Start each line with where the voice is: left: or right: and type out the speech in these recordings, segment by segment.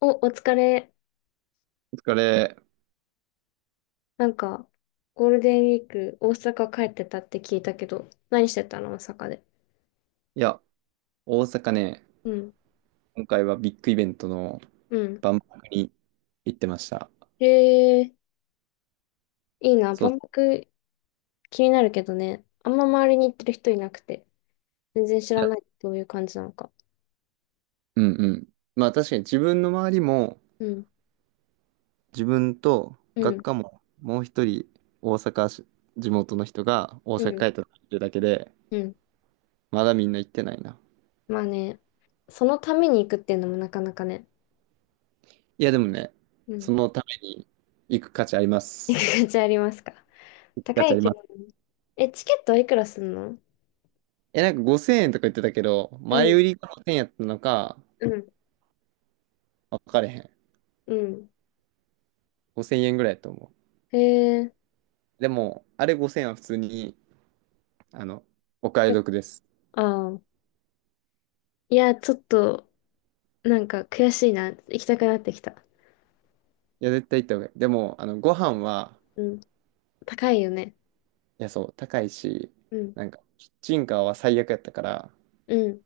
left: お、お疲れ。
right: お疲れ。
left: なんか、ゴールデンウィーク、大阪帰ってたって聞いたけど、何してたの大阪で？
right: いや、大阪ね、
left: うん。
right: 今回はビッグイベントの
left: うん。
right: 万博に行ってました。
left: へえ、いいな。
right: そう。
left: 万博気になるけどね。あんま周りに行ってる人いなくて、全然知らないどういう感じなのか。
right: うんうん。まあ確かに自分の周りも、
left: うん。
right: 自分と
left: う
right: 学
left: ん。
right: 科ももう一人大阪し、地元の人が大
left: う
right: 阪帰
left: ん。
right: ったっていうだけで、
left: うん。
right: まだみんな行ってないな。
left: まあね、そのために行くっていうのもなかなかね。
right: いやでもね、
left: うん。
right: そのために行く価値ありま
left: 行
right: す。
left: く価値ありますか？
right: 価
left: 高
right: 値あ
left: い
right: り
left: け
right: ま
left: ど
right: す。
left: ね。え、チケットはいくらすんの？
right: え、なんか5000円とか言ってたけど、
left: う
right: 前
left: ん。
right: 売りが5000円やったのか、
left: うん。
right: 分かれへん。
left: うん。
right: 5000円ぐらいやと思う。
left: へえ。
right: でも、あれ5000円は普通に、あの、お買い得です。
left: ああ。いや、ちょっと、なんか悔しいな。行きたくなってきた。
right: いや、絶対行った方がいい。でも、ご飯は、
left: うん。高いよね。
right: いや、そう、高いし、
left: うん。
right: なんか、キッチンカーは最悪やったから、
left: うん。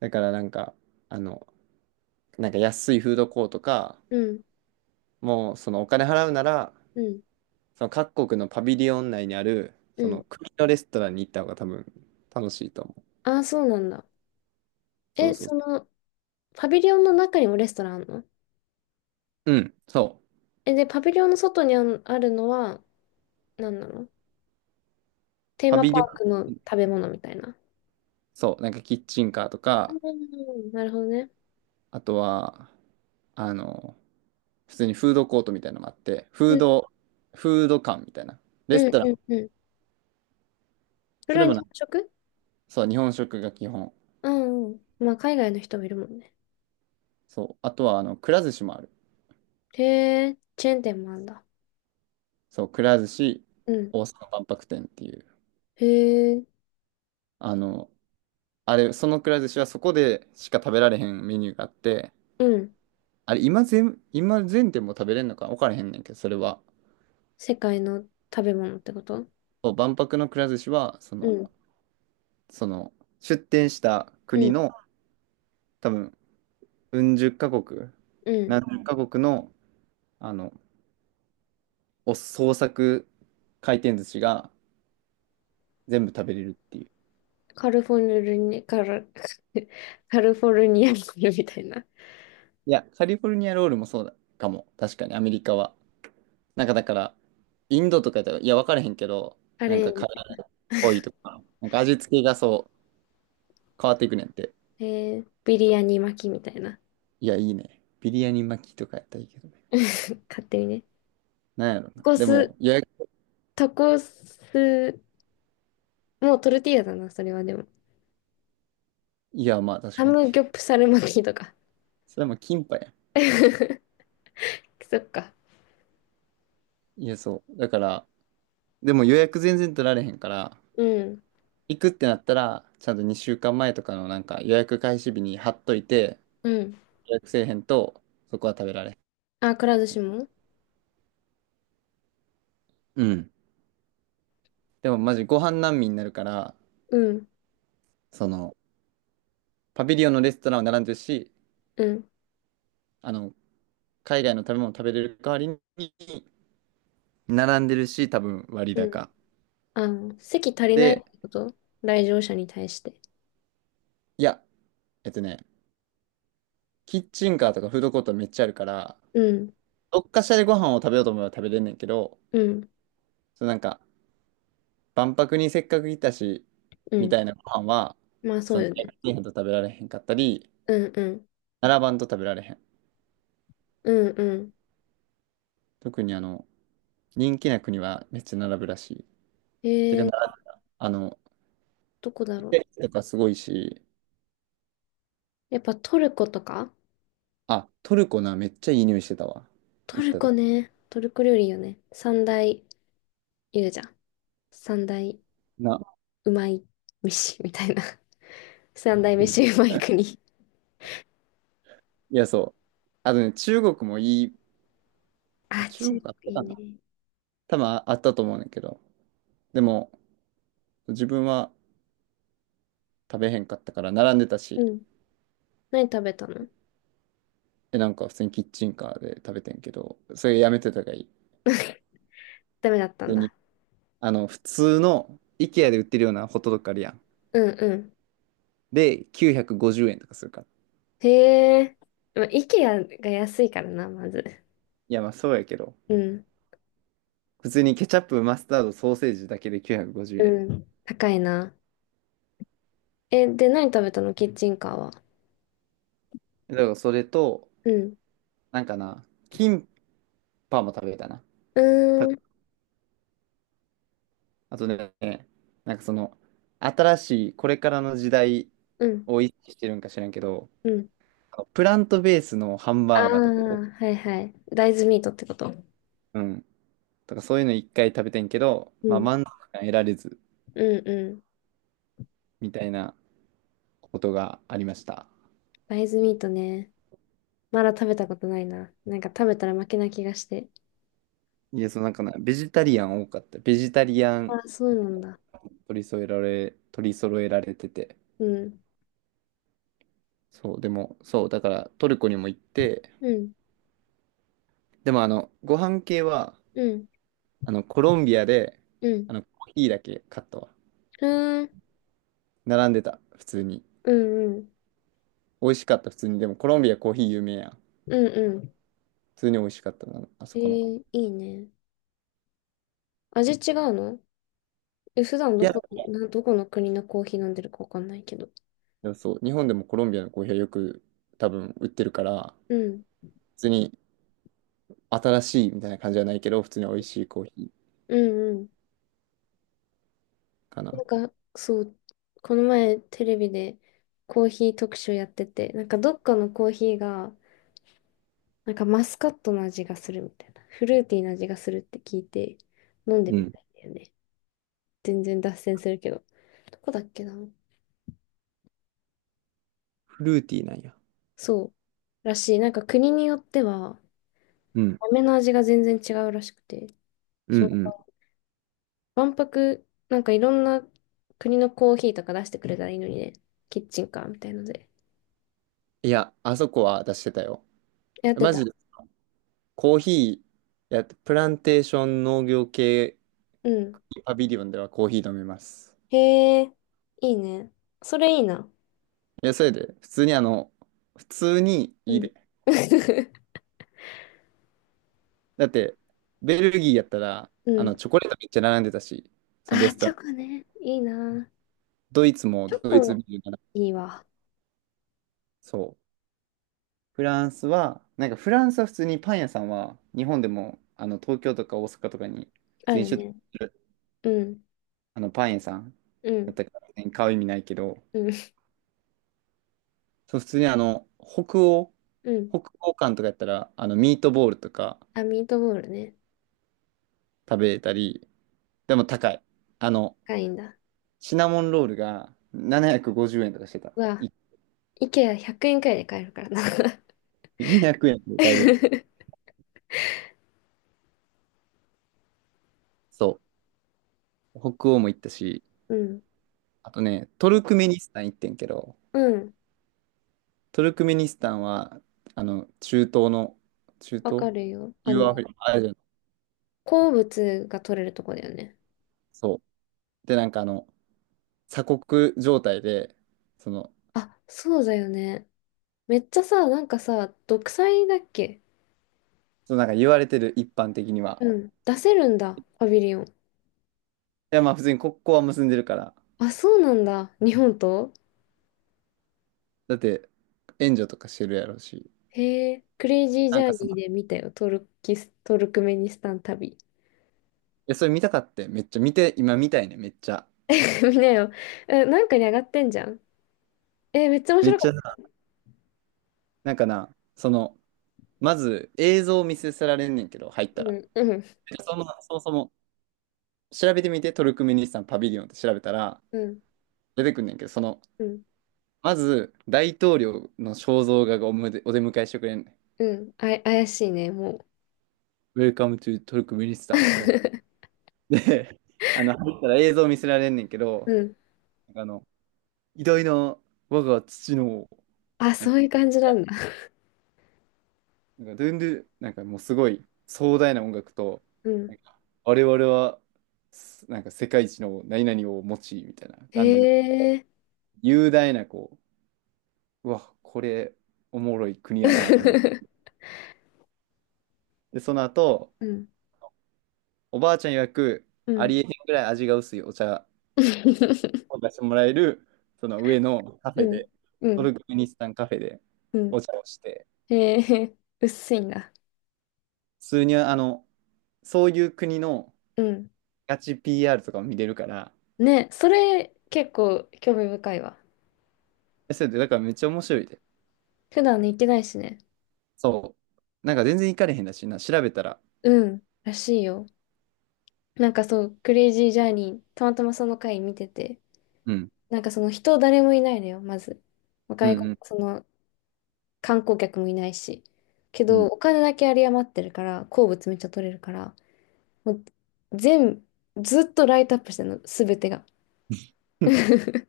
right: だからなんか、あの、なんか安いフードコートか、
left: うん。
right: もう、そのお金払うなら、
left: うん。
right: その各国のパビリオン内にある、
left: う
right: そ
left: ん。
right: の国のレストランに行った方が多分楽しいと思う。
left: ああ、そうなんだ。
right: そ
left: え、
right: うそ
left: そ
right: う。
left: の、パビリオンの中にもレストランあるの？
right: うん、そう。
left: え、で、パビリオンの外にあんあるのは、何なの？テー
right: パ
left: マ
right: ビ
left: パ
right: リオン、
left: ークの食べ物みたいな。
right: そう、なんかキッチンカーとか、
left: うん。なるほどね。
right: あとは、あの、普通にフードコートみたいなのがあって、
left: うん。
right: フード館みたいな。レス
left: うん。
right: トラン。
left: うん。うん。そ
right: そ
left: れ
right: れ
left: は
right: も
left: 日
right: な、
left: 本食？
right: そう、日本食が基本。
left: うんうん。まあ、海外の人もいるもんね。
right: そう。あとは、くら寿司もある。
left: へえ、チェーン店もあんだ。
right: そう、くら寿司、
left: うん。
right: 大阪万博店っていう。
left: へえ、
right: あの、あれ、そのくら寿司はそこでしか食べられへんメニューがあって、
left: うん。
right: あれ、今全店も食べれんのか分からへんねんけど、それは。
left: 世界の食べ物ってこと？
right: そう、万博のくら寿司は、
left: うん、
right: その、出店した
left: う
right: 国
left: ん、
right: の、多分、うん十カ国、
left: うん。
right: 何十カ国の、あの、お創作回転寿司が全部食べれるっていう。
left: カルフォルニア、カル、カルフォルニアコール みたいな。
right: いや、カリフォルニアロールもそうだかも。確かに、アメリカは。なんかだから、インドとかやったら、いや、分からへんけど、
left: あ
right: なん
left: れ、
right: かカレーっぽいとか、なんか味付けがそう、変わっていくねんって。
left: えー、ビリヤニ巻きみたいな。
right: いや、いいね。ビリヤニ巻きとかやったらいいけどね。
left: 勝手にね。
right: なんやろ
left: タ
right: な。
left: コ
right: で
left: ス、
right: も、
left: タコス、もうトルティーヤだな、それはでも。
right: いや、まあ確
left: ハ
right: かに。
left: ムギョプサル巻きとか。
right: それもキンパや
left: そっか。
right: ん。いや、そう。だから、でも予約全然取られへんから、
left: うん、
right: 行くってなったら、ちゃんと2週間前とかのなんか予約開始日に貼っといて、
left: うん。
right: 予約せえへんと、そこは食べられ
left: あ、くら寿司も？
right: へん。うん。でもマジご飯難民になるから、
left: うん、
right: その、パビリオンのレストランは並んでるし、
left: うん、
right: あの、海外の食べ物食べれる代わりに、並んでるし、多分割
left: うん。
right: 高。
left: あ、席足りないっ
right: で、
left: てこと？来場者に対して。
right: いや、えっとね、キッチンカーとかフードコートめっちゃあるから、
left: うん、
right: どっかしらでご飯を食べようと思えば食べれんねんけど、
left: うん、
right: そうなんか、万博にせっかく来たし、
left: う
right: み
left: ん。
right: たいなご飯は、
left: まあそ
right: そ
left: う
right: の、
left: よね。
right: 日本と食べられへんかったり、
left: うん、うん。
right: 並ばんと食べられへん。
left: うんうん。
right: 特に人気な国はめっちゃ並ぶらしい。てか、
left: えー、
right: あの、
left: どこだ
right: イ
left: ろ
right: タ
left: う。
right: リアとかすごいし、
left: やっぱトルコとか？
right: あ、トルコな、めっちゃいい匂いしてたわ。
left: ト
right: 行っ
left: ル
right: た
left: コ
right: 時。
left: ね。トルコ料理よね。三大言うじゃん。三大
right: な、
left: うまい飯みたいな。三大飯うまい 国。
right: いや、そう。あとね、中国もいい、
left: あ、
right: 中
left: 中
right: 国あっ
left: 国
right: た
left: いい
right: かな
left: ね。
right: 多分あったと思うねんだけど、でも、自分は食べへんかったから並んでた
left: う
right: し、
left: ん。何食べたの？
right: え、なんか普通にキッチンカーで食べてんけど、それやめてた方がいい。
left: ダメだった
right: 普
left: ん
right: 通
left: だ。
right: に、普通の IKEA で売ってるようなホットドッグあるやん。
left: うんうん。
right: で、950円とかするから。
left: へえ。まあ、イケアが安いからな、まず。
right: いや、まあそうやけど、
left: うん。
right: 普通にケチャップ、マスタード、ソーセージだけで950
left: う
right: 円やで。
left: ん。高いな。え、で、何食べたのキッチンカーは？
right: だからそれと、
left: うん。
right: なんかな、キンパも食べたな。
left: う
right: た
left: ーん。
right: あとね、なんかその、新しい、これからの時代
left: うん。
right: を意識してるんか知らんけど、
left: うん。
right: プラントベースのハン
left: ああ、
right: バーガーとか、
left: はいはい。大豆ミートってこと。
right: うん、とかそういうの一回食べてんけど、
left: う
right: まあ
left: ん。
right: 満足感得られず、
left: うんうん。
right: みたいなことがありました。
left: 大豆ミートね。まだ食べたことないな。なんか食べたら負けな気がして。
right: いや、そうなんかな、ベジタリアン多かった。ベジタリア
left: あ
right: ン
left: あ、そうなんだ。
right: 取り揃えられてて。
left: うん。
right: そう、でも、そう、だからトルコにも行って、
left: うん。
right: でもご飯系は、
left: うん。
right: コロンビアで、
left: うん。
right: コーヒーだけ買ったわ。
left: うーん。
right: 並んでた、普通に。
left: うんうん。
right: 美味しかった、普通に。でもコロンビアコーヒー有名やん。
left: うんうん。
right: 普通に美味しかったな、あ
left: え
right: そこの子。
left: ー、いいね。味違うの？え、普段
right: い
left: ど
right: や、
left: こ、な、どこの国のコーヒー飲んでるかわかんないけど。
right: でもそう、日本でもコロンビアのコーヒーはよく多分売ってるから、
left: うん。
right: 普通に新しいみたいな感じじゃないけど、普通に美味しいコーヒ
left: うんうん。
right: ーかな。
left: そう、この前テレビでコーヒー特集やってて、なんかどっかのコーヒーが、なんかマスカットの味がするみたいな。フルーティーな味がするって聞いて飲んで
right: う
left: み
right: ん。
left: たいんだよね。全然脱線するけど。どこだっけな？
right: フルーティーなんや。
left: そう。らしい。なんか国によっては、
right: うん、
left: 豆の味が全然違うらしくて。
right: うん、
left: そう。
right: うん。
left: 万博、なんかいろんな国のコーヒーとか出してくれたらいいのにね。キッチンカーみたいので。
right: いや、あそこは出してたよ。
left: やって
right: マジ
left: た。
right: で、コーヒーやって、プランテーション農業系
left: うん。
right: パビリオンではコーヒー飲めます。
left: へえ、いいね。それいいな。
right: いや、それで、普通に
left: う
right: いい
left: ん。
right: で。だって、ベルギーやったら、
left: うん。
right: チョコレートめっちゃ並んでたし、そのレ
left: あー、
right: スト
left: チ
right: ラ
left: ョコ
right: ン。
left: ね。いいな。
right: ドイツも
left: チョ
right: ドイツビ
left: コ、
right: ール並んで
left: いいわ。
right: そう。フランスは、なんかフランスは普通にパン屋さんは、日本でも、東京とか大阪とかに、普
left: あ
right: 通に
left: る
right: 出店
left: ね。
right: する
left: うん、
right: パン屋さん
left: う
right: やっ
left: ん、
right: たから、別に買う意味ないけど、
left: うん、
right: そう、普通に
left: うん。
right: 北欧館とかやったら、ミートボールとか
left: あ、ミートボールね。
right: 食べれたり、でも高い。あの、
left: 高いんだ。
right: シナモンロールが750円とかしてた。
left: うわ、
right: い
left: イケア100円くえんくらいで買えるからな。
right: 200円で買えるやん。そう。北欧も行ったし、
left: うん、
right: あとね、トルクメニスタン行ってんけど、
left: うん、
right: トルクメニスタンは、中東の、中
left: わ
right: 東
left: かるよ。あ
right: 中央アフ
left: の、
right: リカ、アジアの
left: 鉱物が取れるとこだよね。
right: そう。で、なんか鎖国状態で、その、
left: あ、そうだよね。めっちゃさ、なんかさ、独裁だっけ？
right: そうなんか言われてる一般的には、
left: うん、出せるんだ、パビリオン。
right: いや、まあ普通に国交は結んでるから。
left: あ、そうなんだ、日本と？
right: だって、援助とかしてるやろうし。
left: へえ、クレイジージ
right: なん
left: ャ
right: か
left: ーニーで
right: い
left: 見たよ、トルキス、トルクメニスタン旅。
right: や、それ見たかって、めっちゃ見て、今見たいね、めっちゃ。
left: 見なよ。え、なんかに上がってんじゃん。え、めっちゃ面
right: めっ
left: 白かっ
right: ちゃ
left: た。
right: な、なんかな、まず映像を見せられんねんけど、入った
left: う
right: ら。
left: ん、うん、
right: でそもそも、調べてみて、トルクメニスタンパビリオンって調べたら、
left: うん、
right: 出てくんねんけど、
left: うん、
right: まず、大統領の肖像画がおむでお出迎えしてくれんねん。
left: うん、あい、怪しいね、もう。
right: Welcome to トルクメニスタンみたい な。で、入ったら映像見せられんねんけど、
left: うん。
right: なんか偉大な我が父の
left: あ、
right: なん
left: そ
right: か、
left: ういう感じなんだ。
right: なんかドゥンドゥ、なんかもうすごい壮大な音楽と、
left: う
right: な
left: ん。
right: んか我々は、なんか世界一の何々を持ち、みたいな
left: へ
right: 感じの
left: え。
right: 雄大な、こう、うわ、これ、おもろい国やなと思って、でその後、
left: うん、
right: おばあちゃん曰く、
left: う
right: あり
left: ん。
right: えへんぐらい味が薄いお茶 を出してもらえる、その上のカフ
left: う
right: ェで、
left: ん、う
right: ト
left: ん、
right: ルクメニスタンカフェで
left: うん。
right: お茶をして、
left: へえ、薄いんだ。
right: 普通にそういう国の、
left: うん。
right: ガチ PR とかも見れるから、
left: ね、それ結構興味深いわ。
right: それで、だからめっちゃ面白いで。
left: 普段ね、行ってないしね。
right: そう。なんか全然行かれへんだしな、調べたら。
left: うん、らしいよ。なんかそう、クレイジージャーニー、たまたまその回見てて、
right: うん。
left: なんかその人誰もいないのよ、まず。
right: うん
left: 外
right: う
left: 国、
right: ん
left: その観光客もいないし。け
right: う
left: ど、
right: ん。
left: お金だけ有り余ってるから、鉱物めっちゃ取れるから、もう全、ずっとライトアップしてるの、すべてが。で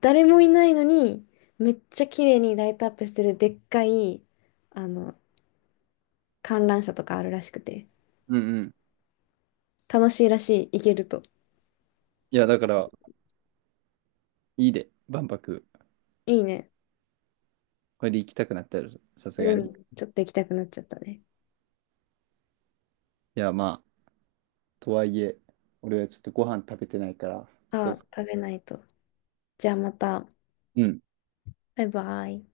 left: 誰もいないのに、めっちゃ綺麗にライトアップしてるでっかい、あの、観覧車とかあるらしくて、
right: うんうん。
left: 楽しいらしい、行けると。
right: いや、だから、いいで、万博。
left: いいね。
right: これで行きたくなったら、さすが
left: う
right: に。い
left: ん、ちょっと行きたくなっちゃったね。
right: や、まあ、とはいえ、俺はちょっとご飯食べてないから、そ
left: あ
right: う
left: あ、
right: そ
left: 食べないと。じゃあまた、
right: う。うん。
left: バイバイ。